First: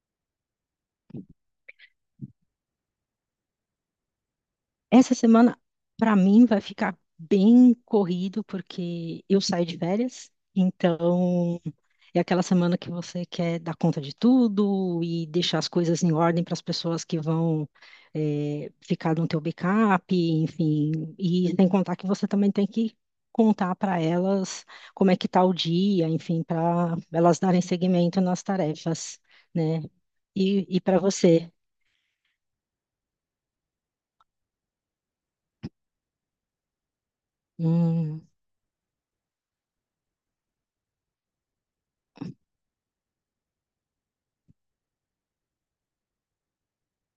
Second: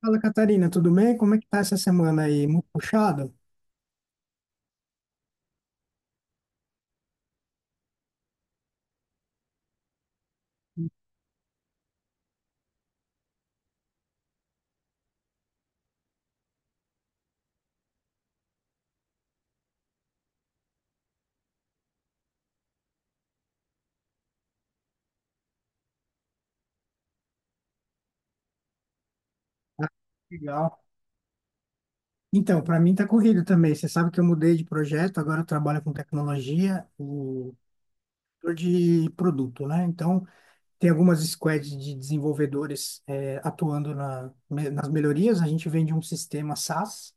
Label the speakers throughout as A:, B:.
A: Fala, Catarina, tudo bem? Como é que tá essa semana aí? Muito puxado?
B: Essa semana, para mim, vai ficar bem corrido, porque eu saio de férias, então é aquela semana que você quer dar conta de tudo e deixar as coisas em ordem para as pessoas que vão ficar no teu backup, enfim, e sem contar que você também tem que contar para elas como é que tá o dia, enfim, para elas darem seguimento nas tarefas, né? E,
A: Legal.
B: e para você?
A: Então, para mim tá corrido também. Você sabe que eu mudei de projeto, agora eu trabalho com tecnologia, o
B: Hum,
A: setor de produto, né? Então, tem algumas squads de desenvolvedores atuando nas melhorias. A gente vende um sistema SaaS.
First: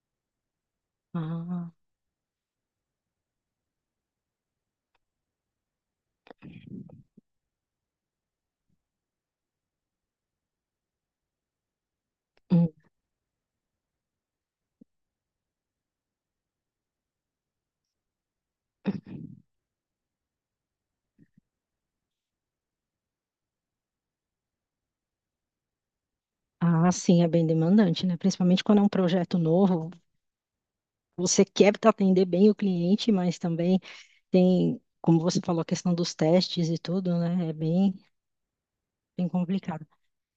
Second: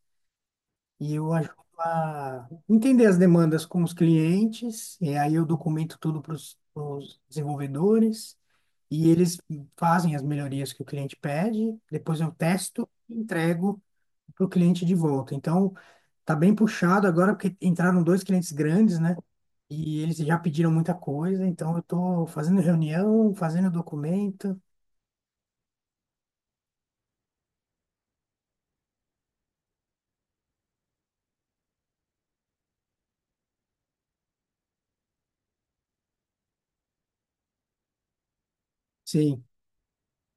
A: E eu ajudo
B: ah,
A: a entender as demandas com os clientes, e aí eu documento tudo para os desenvolvedores, e eles fazem as melhorias que o cliente pede, depois eu
B: hum.
A: testo e entrego para o cliente de volta. Então, tá bem puxado agora, porque entraram dois clientes grandes, né? E eles já pediram muita coisa, então eu estou fazendo reunião, fazendo documento.
B: Ah, sim, é bem demandante, né? Principalmente quando é um projeto novo, você quer atender bem o cliente, mas também tem, como você falou, a questão dos testes e tudo, né? É bem, bem
A: Sim.
B: complicado.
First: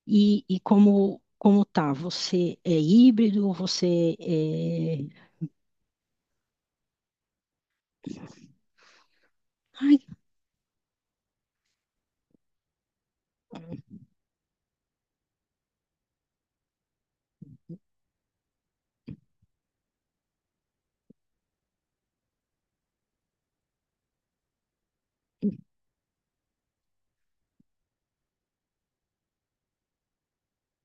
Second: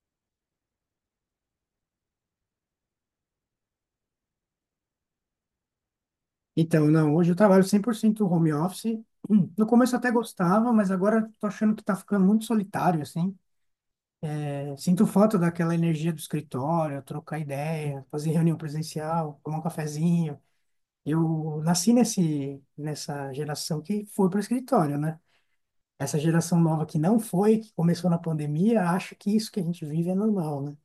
B: E como tá? Você é híbrido? Você é...
A: Então, não, hoje eu trabalho 100% home office. No começo
B: Ai,
A: eu até gostava, mas agora tô achando que tá ficando muito solitário, assim. É, sinto falta daquela energia do escritório, trocar ideia, fazer reunião presencial, tomar um cafezinho. Eu nasci nessa geração que foi para escritório, né? Essa geração nova que não foi, que começou na pandemia, acha que isso que a gente vive é normal, né?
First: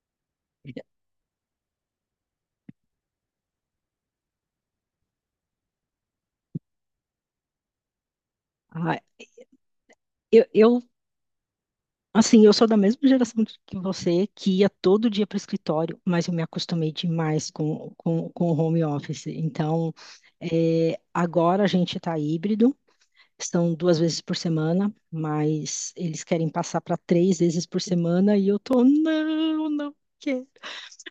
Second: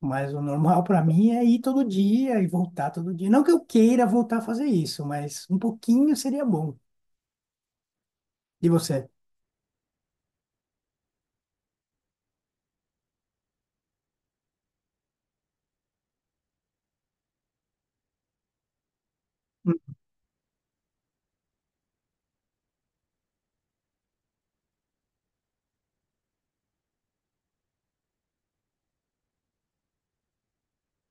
A: Mas o normal para mim é ir todo dia e voltar todo dia. Não que eu queira voltar a fazer isso, mas um pouquinho seria bom. E
B: ah,
A: você?
B: eu, eu, assim, eu sou da mesma geração que você, que ia todo dia para o escritório, mas eu me acostumei demais com, com o home office. Então, é, agora a gente está híbrido. São duas vezes por semana, mas eles querem passar para três vezes por semana e eu tô, não, não quero.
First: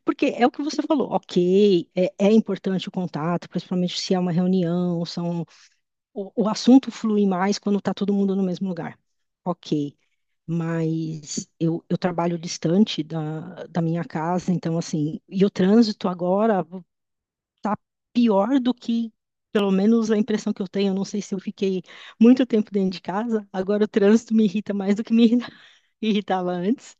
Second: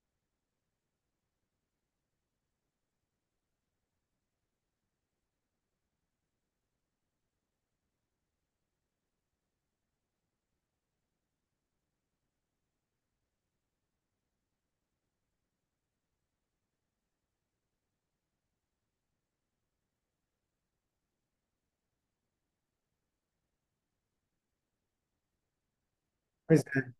B: Porque é o que você falou, ok, é, é importante o contato, principalmente se é uma reunião, são, o assunto flui mais quando tá todo mundo no mesmo lugar. Ok. Mas eu trabalho distante da minha casa, então, assim, e o trânsito agora, tá pior do que, pelo menos a impressão que eu tenho, eu não sei se eu fiquei muito tempo dentro de casa, agora o trânsito me irrita mais do que irritava
A: Pois é.
B: antes.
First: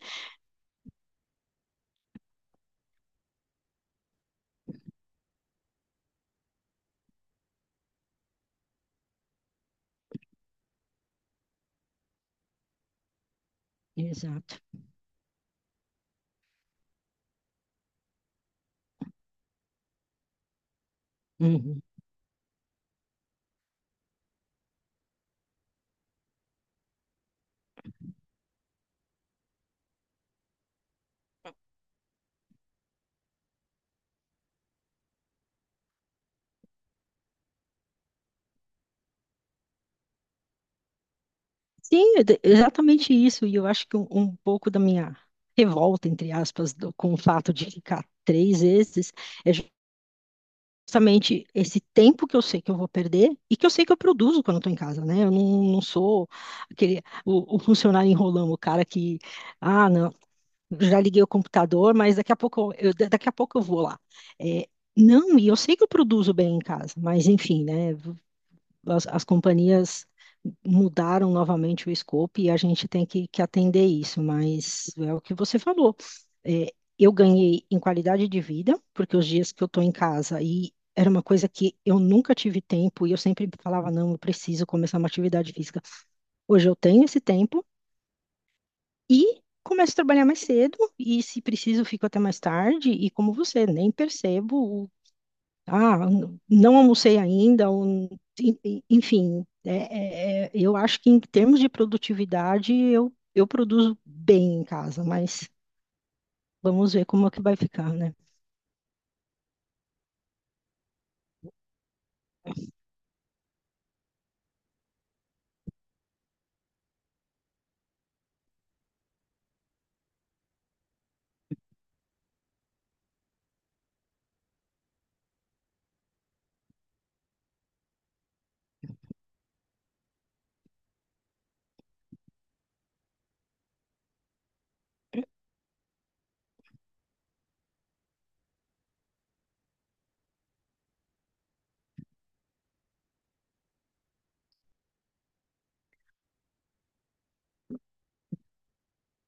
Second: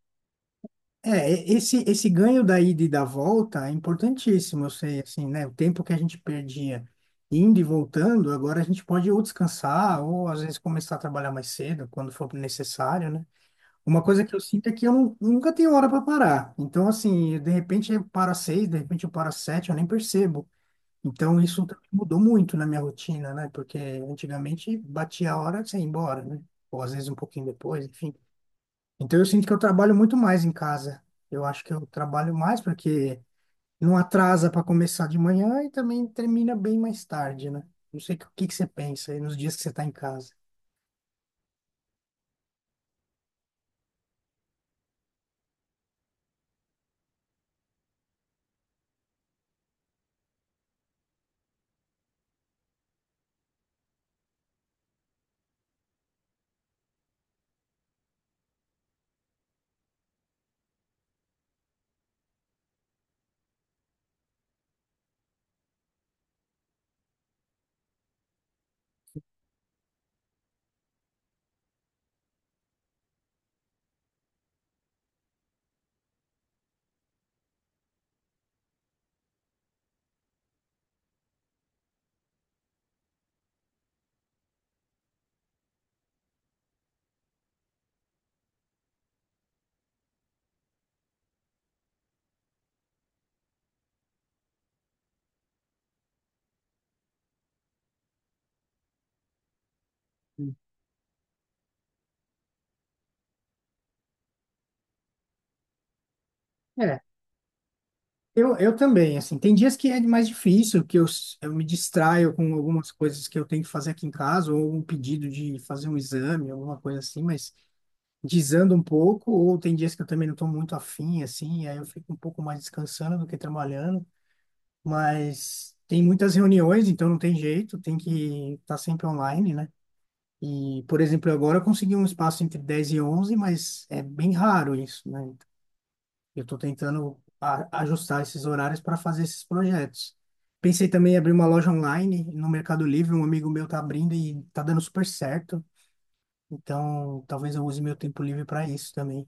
A: É, esse ganho da ida e da volta é importantíssimo, eu sei, assim, né? O tempo que a gente perdia indo e voltando, agora a gente pode ou descansar, ou às vezes começar a trabalhar mais cedo, quando for necessário, né? Uma coisa que eu
B: Exato.
A: sinto é que eu nunca tenho hora para parar. Então, assim, de repente eu paro às seis, de repente eu paro às sete, eu nem percebo. Então, isso
B: Uhum.
A: também mudou muito na minha rotina, né? Porque antigamente batia a hora e você ia embora, né? Ou às vezes um pouquinho depois, enfim. Então eu sinto que eu trabalho muito mais em casa. Eu acho que eu trabalho mais porque não atrasa para começar de manhã e também termina bem mais tarde, né? Não sei o que que você pensa aí nos dias que você está em casa.
B: Sim, é exatamente isso, e eu acho que um pouco da minha revolta, entre aspas, com o fato de ficar três vezes, é justamente esse tempo que eu sei que eu vou perder e que eu sei que eu produzo quando eu estou em casa, né? Eu não, não sou aquele, o funcionário enrolando, o cara que... Ah, não. Já liguei o computador, mas daqui a pouco daqui a pouco eu vou lá. É, não, e eu sei que eu produzo bem em casa, mas enfim, né? As companhias mudaram novamente o escopo e a gente tem que atender isso, mas é o que você falou. É, eu ganhei em qualidade de vida, porque os dias que eu estou em casa e era uma coisa que eu nunca tive tempo e eu sempre falava, não, eu preciso começar uma atividade física. Hoje eu tenho esse tempo, e começo a trabalhar mais cedo, e se preciso, fico até mais tarde, e como você, nem percebo, o- ah, não almocei ainda, ou enfim, é, eu acho que em termos de produtividade, eu produzo bem em casa, mas vamos
A: É,
B: ver como é que vai ficar, né?
A: eu também, assim, tem dias que é mais difícil, que eu me distraio com algumas coisas que eu tenho que fazer aqui em casa, ou um pedido de fazer um exame, alguma coisa assim, mas desando um pouco, ou tem dias que eu também não estou muito afim, assim, e aí eu fico um pouco mais descansando do que trabalhando. Mas tem muitas reuniões, então não tem jeito, tem que estar sempre online, né? E, por exemplo, agora eu consegui um espaço entre 10 e onze, mas é bem raro isso, né? Eu estou tentando ajustar esses horários para fazer esses projetos. Pensei também em abrir uma loja online no Mercado Livre, um amigo meu está abrindo e está dando super certo. Então, talvez eu use meu tempo livre para isso também.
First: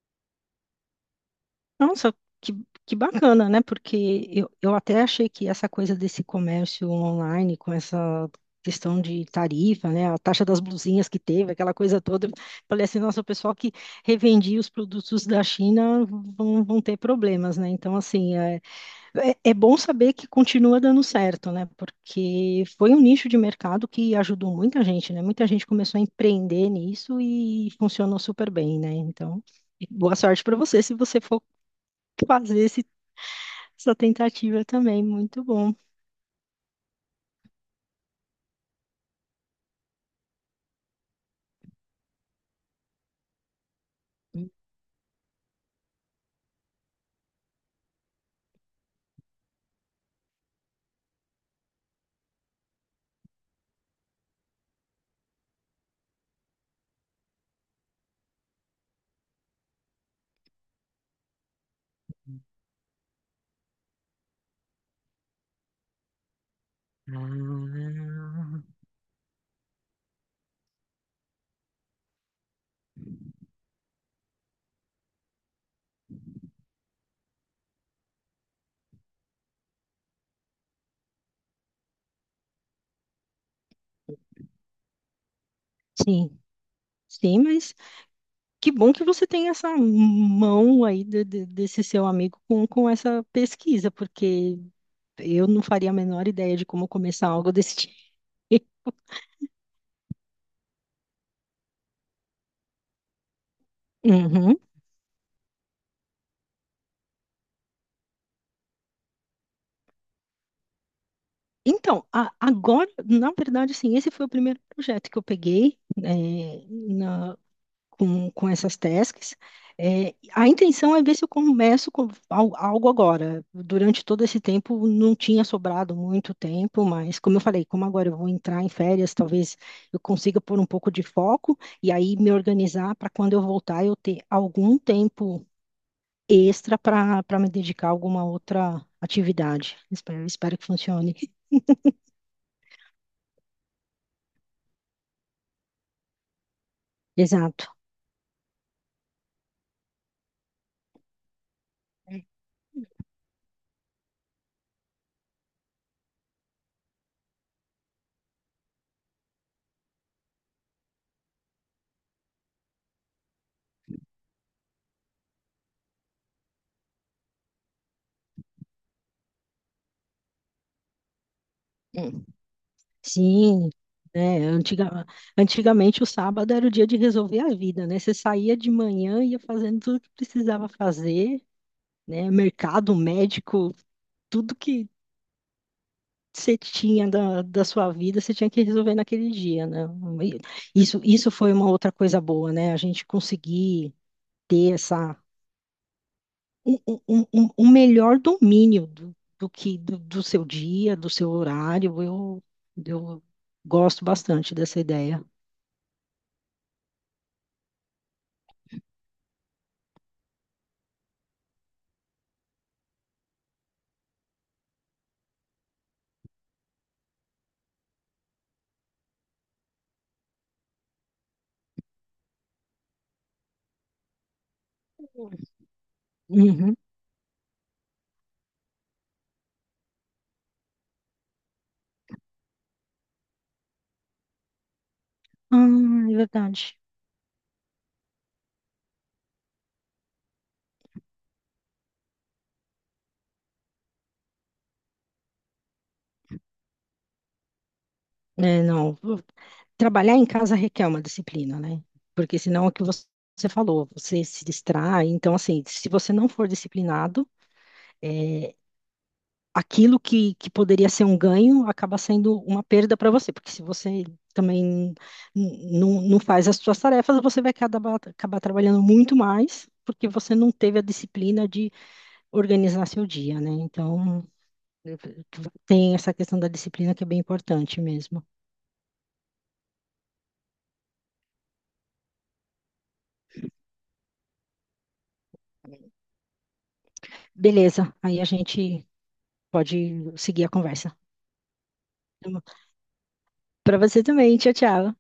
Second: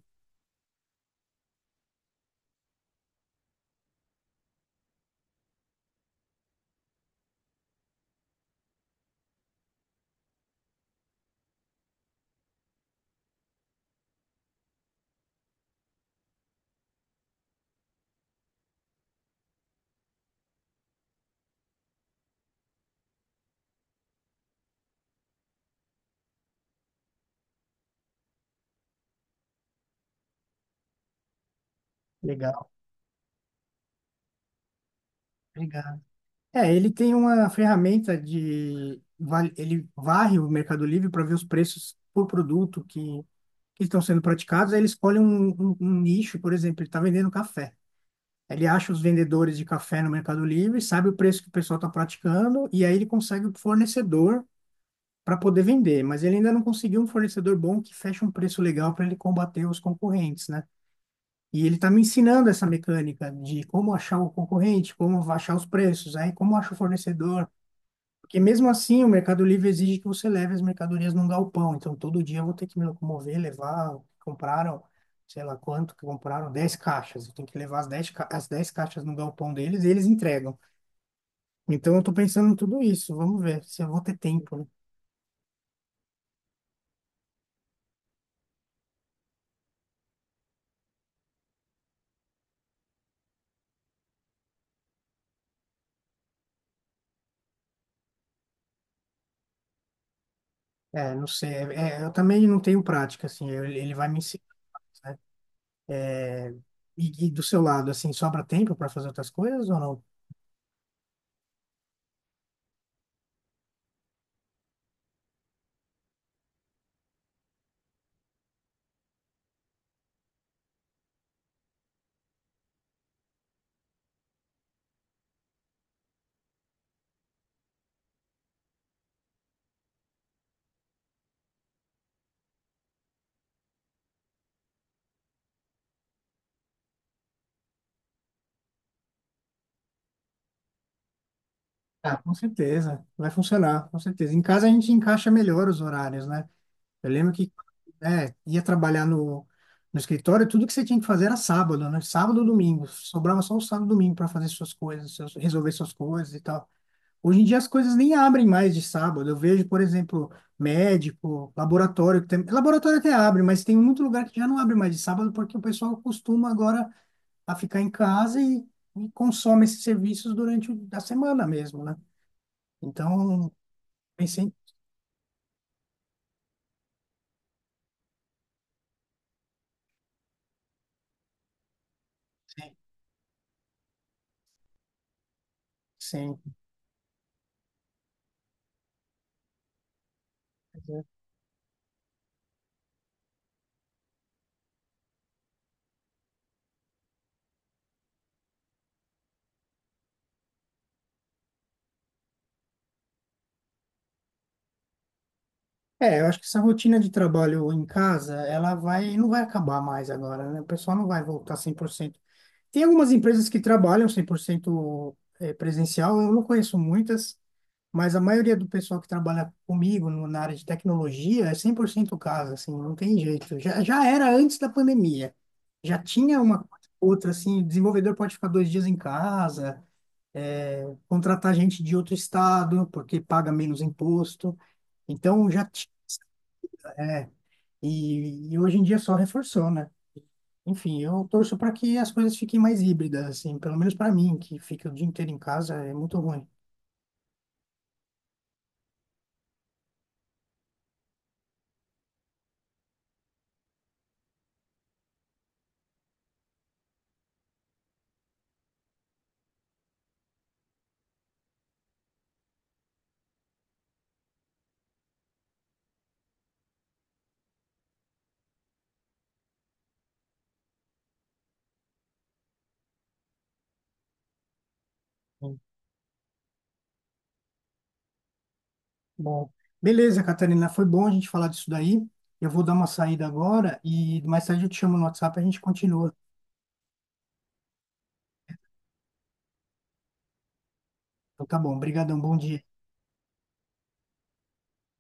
B: Nossa, que, que bacana, né? Porque eu até achei que essa coisa desse comércio online, com essa questão de tarifa, né? A taxa das blusinhas que teve, aquela coisa toda. Eu Falei assim, nossa, o pessoal que revendia os produtos da China vão, vão ter problemas, né? Então, assim, é bom saber que continua dando certo, né? Porque foi um nicho de mercado que ajudou muita gente, né? Muita gente começou a empreender nisso e funcionou super bem, né? Então, boa sorte para você se você for fazer
A: Legal.
B: essa tentativa também, muito bom.
A: Obrigado. É, ele tem uma ferramenta. Ele varre o Mercado Livre para ver os preços por produto que estão sendo praticados. Aí ele escolhe um nicho, por exemplo, ele está vendendo café. Ele acha os vendedores de café no Mercado Livre, sabe o preço que o pessoal está praticando, e aí ele consegue o fornecedor para poder vender. Mas ele ainda não conseguiu um fornecedor bom que feche um preço legal para ele combater os concorrentes, né? E ele está me ensinando essa mecânica de como achar o concorrente, como achar os preços, aí como acha o fornecedor. Porque mesmo assim, o Mercado Livre exige que você leve as mercadorias num galpão. Então, todo dia eu vou ter que me locomover, levar. Compraram, sei lá quanto que compraram, 10 caixas. Eu tenho que levar as 10 caixas no galpão deles e eles entregam. Então, eu tô pensando em tudo isso. Vamos ver se eu vou ter tempo, né?
B: Sim, sim, mas que bom que você tem essa mão aí desse seu amigo com essa pesquisa, porque eu não faria a menor ideia de como começar algo desse tipo.
A: É, não sei. É, é, eu também não tenho prática, assim. Ele vai me ensinar,
B: Uhum.
A: né? E do seu lado, assim, sobra tempo para fazer outras coisas ou não?
B: Então, agora, na verdade, assim, esse foi o primeiro projeto que eu peguei, com essas tasks. É, a intenção é ver se eu começo com algo agora. Durante todo esse tempo não tinha sobrado muito tempo, mas como eu falei, como agora eu vou entrar em férias, talvez eu consiga pôr um pouco de foco e aí me organizar para quando eu voltar eu ter algum tempo extra para me dedicar a alguma outra atividade. Espero, espero que funcione.
A: Ah, com certeza. Vai funcionar, com certeza. Em casa a gente encaixa melhor os horários, né? Eu lembro que
B: Exato.
A: ia trabalhar no escritório, tudo que você tinha que fazer era sábado, né? Sábado, ou domingo. Sobrava só o sábado, e domingo para fazer suas coisas, resolver suas coisas e tal. Hoje em dia as coisas nem abrem mais de sábado. Eu vejo, por exemplo, médico, laboratório, que tem, laboratório até abre, mas tem muito lugar que já não abre mais de sábado porque o pessoal costuma agora a ficar em casa e, consome esses serviços durante a semana mesmo, né? Então,
B: Sim, né?
A: pensei,
B: Antigamente o sábado era o dia de resolver a vida, né? Você saía de manhã, ia fazendo tudo que precisava fazer, né?
A: sim,
B: Mercado, médico, tudo que
A: sim.
B: você tinha da sua vida, você tinha que resolver naquele dia, né? E isso foi uma outra coisa boa, né? A gente conseguir ter essa um melhor domínio do seu dia, do seu horário. Eu gosto bastante dessa ideia.
A: É, eu acho que essa rotina de trabalho em casa, ela vai, não vai acabar mais agora, né? O pessoal não vai voltar 100%. Tem algumas empresas que trabalham 100% presencial, eu não conheço muitas, mas a maioria do pessoal que trabalha comigo na área de tecnologia é 100% casa, assim, não tem jeito. Já era antes da pandemia. Já tinha uma
B: Uhum.
A: coisa ou outra, assim, o desenvolvedor pode ficar 2 dias em casa, contratar gente de outro estado, porque paga menos imposto. Então, já tinha.
B: Ah, é verdade.
A: E hoje em dia só reforçou, né? Enfim, eu torço para que as coisas fiquem mais híbridas, assim, pelo menos para mim, que fica o dia inteiro em casa, é muito ruim.
B: É, não. Trabalhar em casa requer uma disciplina, né? Porque senão é o que você falou, você se distrai. Então, assim, se você não for disciplinado, é, aquilo que poderia ser um ganho acaba sendo uma perda para você. Porque se você também não não faz as suas tarefas, você vai acabar trabalhando muito mais, porque você não teve a disciplina de organizar seu dia, né? Então, tem essa questão da disciplina que é bem importante mesmo.
A: Bom, beleza, Catarina, foi bom a gente falar disso daí. Eu vou dar uma saída agora e mais tarde eu te chamo no WhatsApp e a gente continua.
B: Beleza, aí a gente pode seguir a conversa.
A: Então tá bom, brigadão, bom dia.
B: Para você também, tchau, tchau.